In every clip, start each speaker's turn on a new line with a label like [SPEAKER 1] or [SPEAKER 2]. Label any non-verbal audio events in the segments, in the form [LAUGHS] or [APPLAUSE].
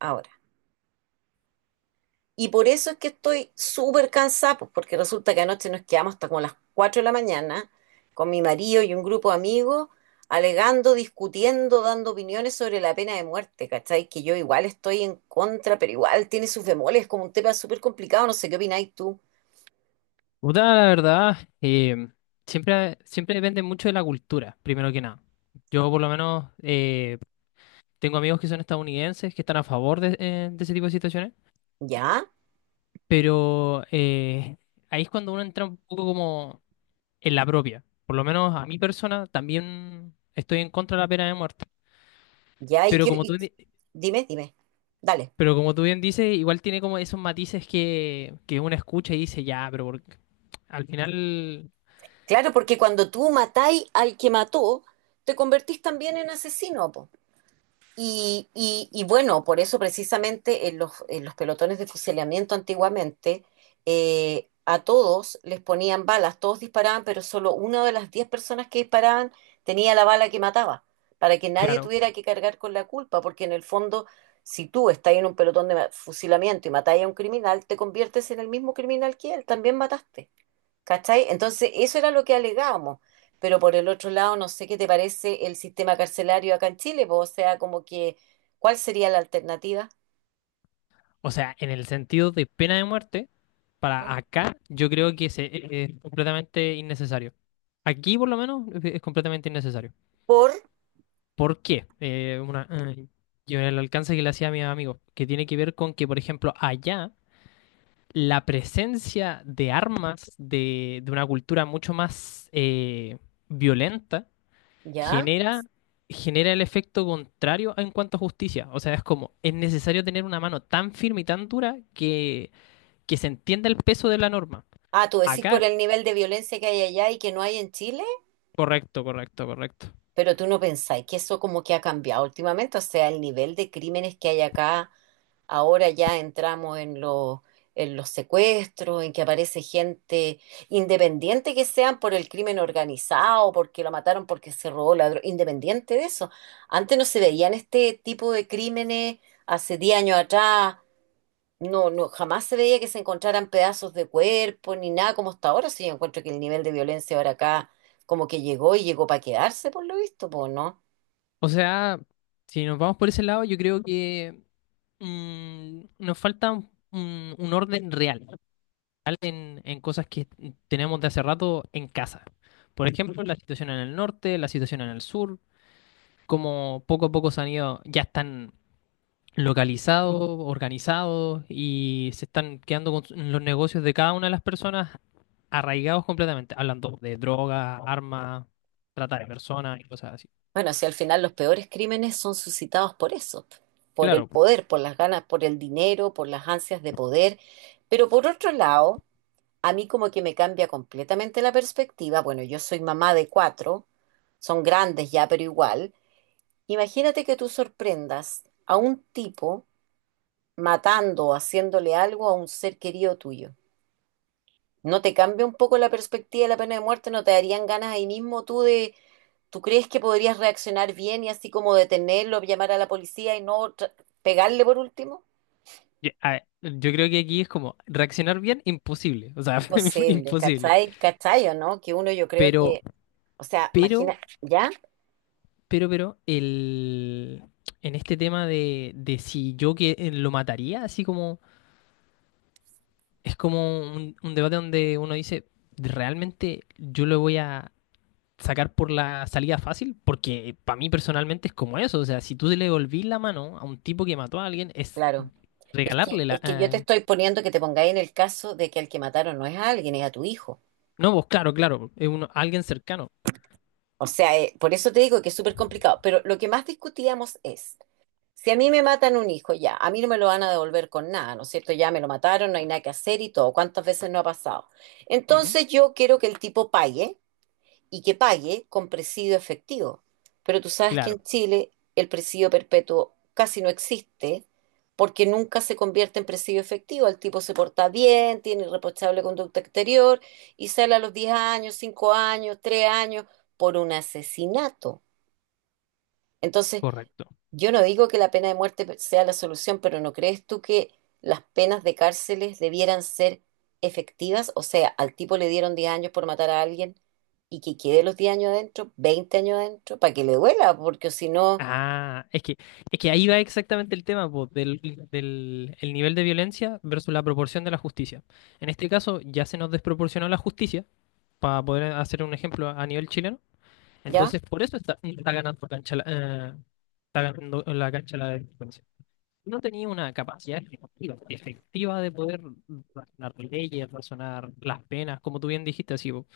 [SPEAKER 1] Ahora. Y por eso es que estoy súper cansada, pues, porque resulta que anoche nos quedamos hasta como las 4 de la mañana con mi marido y un grupo de amigos, alegando, discutiendo, dando opiniones sobre la pena de muerte, ¿cachai? Que yo igual estoy en contra, pero igual tiene sus bemoles, es como un tema súper complicado, no sé qué opináis tú.
[SPEAKER 2] Puta, la verdad, siempre depende mucho de la cultura, primero que nada. Yo por lo menos tengo amigos que son estadounidenses, que están a favor de ese tipo de situaciones,
[SPEAKER 1] ¿Ya?
[SPEAKER 2] pero ahí es cuando uno entra un poco como en la propia. Por lo menos a mi persona también estoy en contra de la pena de muerte.
[SPEAKER 1] ¿Ya? ¿Y
[SPEAKER 2] Pero
[SPEAKER 1] qué?
[SPEAKER 2] como tú, di-
[SPEAKER 1] Dime, dime. Dale.
[SPEAKER 2] pero como tú bien dices, igual tiene como esos matices que uno escucha y dice, ya, al final,
[SPEAKER 1] Claro, porque cuando tú matáis al que mató, te convertís también en asesino, po. Y bueno, por eso precisamente en los pelotones de fusilamiento antiguamente, a todos les ponían balas, todos disparaban, pero solo una de las 10 personas que disparaban tenía la bala que mataba, para que nadie
[SPEAKER 2] claro.
[SPEAKER 1] tuviera que cargar con la culpa, porque en el fondo, si tú estás en un pelotón de fusilamiento y matáis a un criminal, te conviertes en el mismo criminal que él, también mataste. ¿Cachai? Entonces, eso era lo que alegábamos. Pero por el otro lado, no sé qué te parece el sistema carcelario acá en Chile, po, o sea, como que, ¿cuál sería la alternativa?
[SPEAKER 2] O sea, en el sentido de pena de muerte. Para
[SPEAKER 1] ¿Mm?
[SPEAKER 2] acá, yo creo que es completamente innecesario. Aquí, por lo menos, es completamente innecesario.
[SPEAKER 1] Por,
[SPEAKER 2] ¿Por qué? Una, yo el alcance que le hacía a mis amigos, que tiene que ver con que, por ejemplo, allá la presencia de armas de una cultura mucho más violenta
[SPEAKER 1] ¿ya?
[SPEAKER 2] genera, genera el efecto contrario en cuanto a justicia. O sea, es como, es necesario tener una mano tan firme y tan dura que se entienda el peso de la norma.
[SPEAKER 1] Ah, tú decís por
[SPEAKER 2] Acá
[SPEAKER 1] el nivel de violencia que hay allá y que no hay en Chile,
[SPEAKER 2] correcto, correcto, correcto.
[SPEAKER 1] pero tú no pensáis que eso como que ha cambiado últimamente, o sea, el nivel de crímenes que hay acá. Ahora ya entramos en los secuestros, en que aparece gente independiente que sean por el crimen organizado, porque lo mataron, porque se robó la droga, independiente de eso. Antes no se veían este tipo de crímenes, hace 10 años atrás, no, no, jamás se veía que se encontraran pedazos de cuerpo ni nada como hasta ahora. Sí, yo encuentro que el nivel de violencia ahora acá como que llegó y llegó para quedarse, por lo visto, pues, ¿no?
[SPEAKER 2] O sea, si nos vamos por ese lado, yo creo que nos falta un orden real, real en cosas que tenemos de hace rato en casa. Por ejemplo, la situación en el norte, la situación en el sur, como poco a poco se han ido, ya están localizados, organizados y se están quedando con los negocios de cada una de las personas arraigados completamente, hablando de droga, armas, trata de personas y cosas así.
[SPEAKER 1] Bueno, si al final los peores crímenes son suscitados por eso, por el
[SPEAKER 2] Claro.
[SPEAKER 1] poder, por las ganas, por el dinero, por las ansias de poder. Pero por otro lado, a mí como que me cambia completamente la perspectiva. Bueno, yo soy mamá de cuatro, son grandes ya, pero igual. Imagínate que tú sorprendas a un tipo matando o haciéndole algo a un ser querido tuyo. ¿No te cambia un poco la perspectiva de la pena de muerte? ¿No te darían ganas ahí mismo tú de, tú crees que podrías reaccionar bien y así como detenerlo, llamar a la policía y no tra- pegarle por último?
[SPEAKER 2] Ya, a ver, yo creo que aquí es como reaccionar bien, imposible, o sea, [LAUGHS]
[SPEAKER 1] Imposible,
[SPEAKER 2] imposible.
[SPEAKER 1] ¿cachai? ¿Cachai o no? Que uno yo creo
[SPEAKER 2] Pero,
[SPEAKER 1] que, o sea,
[SPEAKER 2] pero,
[SPEAKER 1] imagina, ¿ya?
[SPEAKER 2] pero, pero, el, en este tema de si yo que lo mataría, así como, es como un debate donde uno dice, ¿realmente yo lo voy a sacar por la salida fácil? Porque para mí personalmente es como eso, o sea, si tú le devolvís la mano a un tipo que mató a alguien, es
[SPEAKER 1] Claro. Es que,
[SPEAKER 2] regalarle
[SPEAKER 1] es que yo te estoy poniendo que te pongáis en el caso de que al que mataron no es a alguien, es a tu hijo.
[SPEAKER 2] no, vos, claro, claro, es uno, alguien cercano.
[SPEAKER 1] O sea, por eso te digo que es súper complicado. Pero lo que más discutíamos es... Si a mí me matan un hijo, ya, a mí no me lo van a devolver con nada, ¿no es cierto? Ya me lo mataron, no hay nada que hacer y todo. ¿Cuántas veces no ha pasado?
[SPEAKER 2] Ujú.
[SPEAKER 1] Entonces yo quiero que el tipo pague y que pague con presidio efectivo. Pero tú sabes que en
[SPEAKER 2] Claro.
[SPEAKER 1] Chile el presidio perpetuo casi no existe porque nunca se convierte en presidio efectivo. El tipo se porta bien, tiene irreprochable conducta exterior y sale a los 10 años, 5 años, 3 años por un asesinato. Entonces,
[SPEAKER 2] Correcto.
[SPEAKER 1] yo no digo que la pena de muerte sea la solución, pero ¿no crees tú que las penas de cárceles debieran ser efectivas? O sea, al tipo le dieron 10 años por matar a alguien y que quede los 10 años adentro, 20 años adentro, para que le duela, porque si no,
[SPEAKER 2] Ah, es que, es que ahí va exactamente el tema, po, del el nivel de violencia versus la proporción de la justicia. En este caso, ya se nos desproporcionó la justicia, para poder hacer un ejemplo a nivel chileno.
[SPEAKER 1] ya,
[SPEAKER 2] Entonces, por eso está, está ganando cancha la, está ganando la cancha la delincuencia. No tenía una capacidad efectiva, efectiva de poder razonar leyes, razonar las penas, como tú bien dijiste, así, po.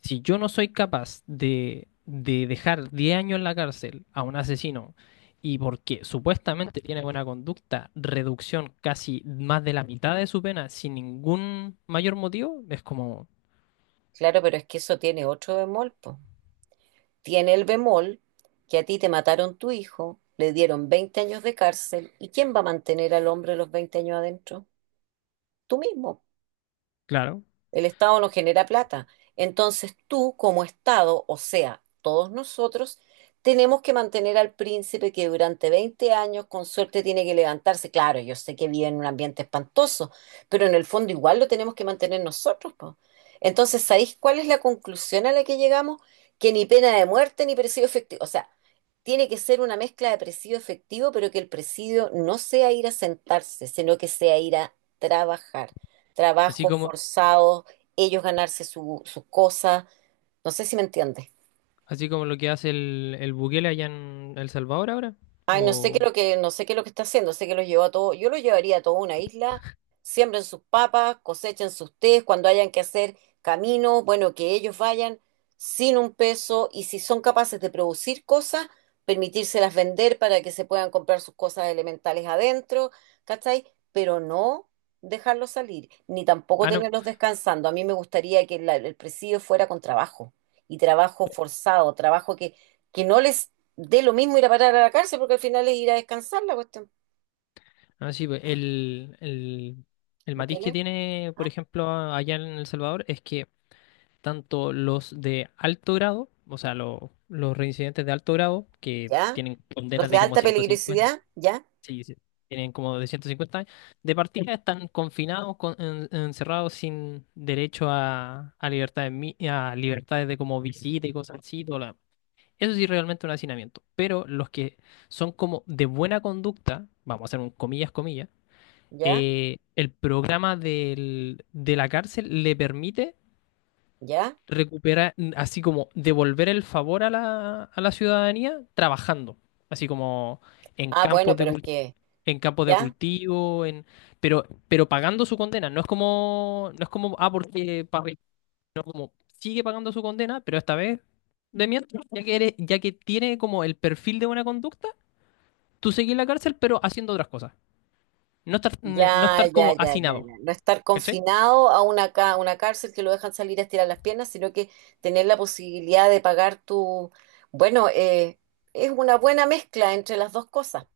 [SPEAKER 2] Si yo no soy capaz de dejar 10 años en la cárcel a un asesino y porque supuestamente tiene buena conducta, reducción casi más de la mitad de su pena sin ningún mayor motivo, es como,
[SPEAKER 1] claro, pero es que eso tiene otro bemol, po. Tiene el bemol que a ti te mataron tu hijo, le dieron 20 años de cárcel, ¿y quién va a mantener al hombre los 20 años adentro? Tú mismo.
[SPEAKER 2] claro,
[SPEAKER 1] El Estado no genera plata. Entonces tú, como Estado, o sea, todos nosotros, tenemos que mantener al príncipe que durante 20 años con suerte tiene que levantarse. Claro, yo sé que vive en un ambiente espantoso, pero en el fondo igual lo tenemos que mantener nosotros, po. Entonces, ¿sabéis cuál es la conclusión a la que llegamos? Que ni pena de muerte ni presidio efectivo. O sea, tiene que ser una mezcla de presidio efectivo, pero que el presidio no sea ir a sentarse, sino que sea ir a trabajar.
[SPEAKER 2] así
[SPEAKER 1] Trabajos
[SPEAKER 2] como,
[SPEAKER 1] forzados ellos ganarse sus cosas. No sé si me entiendes.
[SPEAKER 2] así como lo que hace el Bukele allá en El Salvador ahora,
[SPEAKER 1] Ay, no sé qué es
[SPEAKER 2] o...
[SPEAKER 1] lo que, no sé qué es lo que está haciendo, sé que los llevó a todo, yo los llevaría a toda una isla, siembren sus papas, cosechen sus tés, cuando hayan que hacer camino, bueno, que ellos vayan sin un peso y si son capaces de producir cosas, permitírselas vender para que se puedan comprar sus cosas elementales adentro, ¿cachai? Pero no dejarlos salir, ni tampoco
[SPEAKER 2] Ah, no,
[SPEAKER 1] tenerlos descansando. A mí me gustaría que el presidio fuera con trabajo y trabajo forzado, trabajo que no les de lo mismo ir a parar a la cárcel, porque al final es ir a descansar la cuestión.
[SPEAKER 2] ah, sí, pues, el matiz que
[SPEAKER 1] Bukele,
[SPEAKER 2] tiene, por
[SPEAKER 1] ah,
[SPEAKER 2] ejemplo, allá en El Salvador es que tanto los de alto grado, o sea, los reincidentes de alto grado, que
[SPEAKER 1] ya.
[SPEAKER 2] tienen
[SPEAKER 1] Los
[SPEAKER 2] condenas
[SPEAKER 1] de
[SPEAKER 2] de como
[SPEAKER 1] alta
[SPEAKER 2] 150,
[SPEAKER 1] peligrosidad, ya,
[SPEAKER 2] sí, sí, tienen como de 150 años, de partida están confinados, encerrados sin derecho a a libertades de como visita y cosas así. Todo lo demás. Eso sí, realmente un hacinamiento. Pero los que son como de buena conducta, vamos a hacer un comillas, comillas,
[SPEAKER 1] ya,
[SPEAKER 2] el programa de la cárcel le permite
[SPEAKER 1] ya.
[SPEAKER 2] recuperar, así como devolver el favor a la ciudadanía trabajando, así como en
[SPEAKER 1] Ah, bueno, pero es que,
[SPEAKER 2] en campos de
[SPEAKER 1] ya.
[SPEAKER 2] cultivo, pero pagando su condena. No es como, no es como, ah, porque pa- como sigue pagando su condena, pero esta vez de mientras, ya que tiene como el perfil de buena conducta, tú seguís en la cárcel, pero haciendo otras cosas. No estar, no
[SPEAKER 1] Ya,
[SPEAKER 2] estar
[SPEAKER 1] ya,
[SPEAKER 2] como
[SPEAKER 1] ya, ya,
[SPEAKER 2] hacinado,
[SPEAKER 1] ya. No estar
[SPEAKER 2] ¿cachai?
[SPEAKER 1] confinado a una cárcel que lo dejan salir a estirar las piernas, sino que tener la posibilidad de pagar tu... Bueno, es una buena mezcla entre las dos cosas.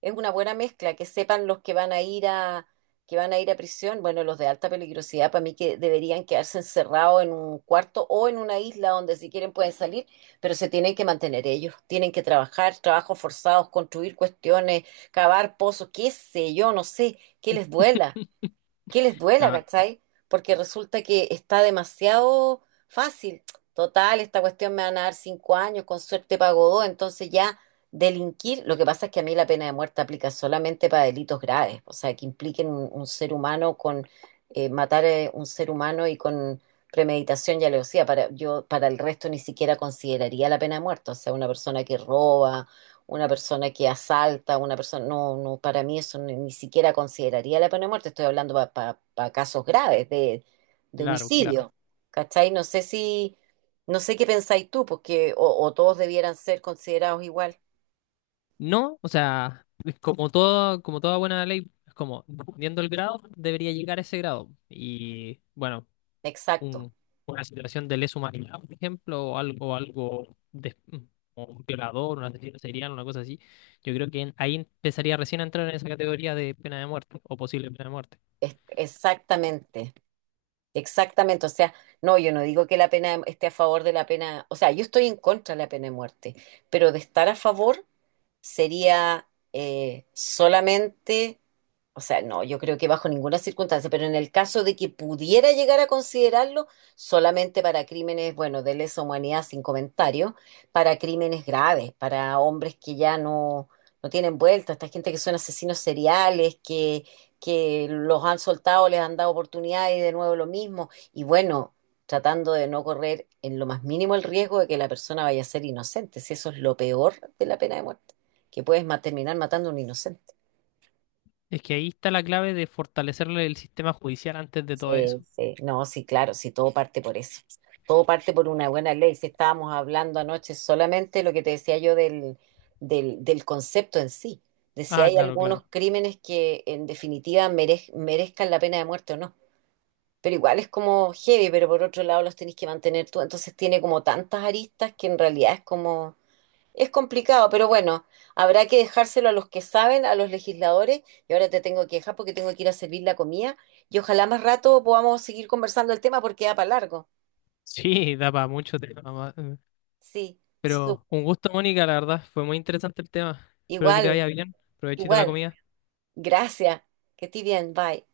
[SPEAKER 1] Es una buena mezcla, que sepan los que van a ir a, prisión, bueno, los de alta peligrosidad, para mí que deberían quedarse encerrados en un cuarto o en una isla donde si quieren pueden salir, pero se tienen que mantener ellos, tienen que trabajar, trabajos forzados, construir cuestiones, cavar pozos, qué sé yo, no sé que les duela,
[SPEAKER 2] [LAUGHS]
[SPEAKER 1] que les duela,
[SPEAKER 2] Ah,
[SPEAKER 1] ¿cachai? Porque resulta que está demasiado fácil. Total, esta cuestión me van a dar 5 años, con suerte pago dos, entonces ya delinquir. Lo que pasa es que a mí la pena de muerte aplica solamente para delitos graves, o sea, que impliquen un ser humano con matar a un ser humano y con premeditación y alevosía. Para, yo, para el resto ni siquiera consideraría la pena de muerte, o sea, una persona que roba una persona que asalta, una persona, no, no, para mí eso ni siquiera consideraría la pena de muerte, estoy hablando para casos graves de,
[SPEAKER 2] claro, claro.
[SPEAKER 1] homicidio, ¿cachai? No sé qué pensáis tú, porque o todos debieran ser considerados igual,
[SPEAKER 2] No, o sea, es como todo, como toda buena ley, es como, dependiendo del grado, debería llegar a ese grado. Y bueno,
[SPEAKER 1] exacto,
[SPEAKER 2] un- una situación de lesa humanidad, por ejemplo, o algo, algo de, como un violador, un asesino serial, una cosa así, yo creo que ahí empezaría recién a entrar en esa categoría de pena de muerte o posible pena de muerte.
[SPEAKER 1] exactamente. Exactamente, o sea, no, yo no digo que la pena esté a favor de la pena, o sea, yo estoy en contra de la pena de muerte, pero de estar a favor sería solamente, o sea, no, yo creo que bajo ninguna circunstancia, pero en el caso de que pudiera llegar a considerarlo, solamente para crímenes, bueno, de lesa humanidad sin comentario, para crímenes graves, para hombres que ya no, no tienen vuelta, esta gente que son asesinos seriales, que los han soltado, les han dado oportunidades y de nuevo lo mismo. Y bueno, tratando de no correr en lo más mínimo el riesgo de que la persona vaya a ser inocente. Si eso es lo peor de la pena de muerte, que puedes terminar matando a un inocente.
[SPEAKER 2] Es que ahí está la clave de fortalecerle el sistema judicial antes de todo eso.
[SPEAKER 1] Sí, sí. No, sí, claro, sí, todo parte por eso. Todo parte por una buena ley. Si estábamos hablando anoche solamente lo que te decía yo del concepto en sí, de si
[SPEAKER 2] Ah,
[SPEAKER 1] hay
[SPEAKER 2] claro,
[SPEAKER 1] algunos
[SPEAKER 2] claro.
[SPEAKER 1] crímenes que en definitiva merezcan la pena de muerte o no. Pero igual es como heavy, pero por otro lado los tenés que mantener tú, entonces tiene como tantas aristas que en realidad es como, es complicado, pero bueno, habrá que dejárselo a los que saben, a los legisladores, y ahora te tengo que dejar porque tengo que ir a servir la comida, y ojalá más rato podamos seguir conversando el tema porque da para largo.
[SPEAKER 2] Sí, da para mucho tema.
[SPEAKER 1] Sí,
[SPEAKER 2] Pero un gusto, Mónica, la verdad, fue muy interesante el tema. Espero que te
[SPEAKER 1] igual,
[SPEAKER 2] vaya bien. Provechito la
[SPEAKER 1] igual,
[SPEAKER 2] comida.
[SPEAKER 1] gracias, que estés bien, bye.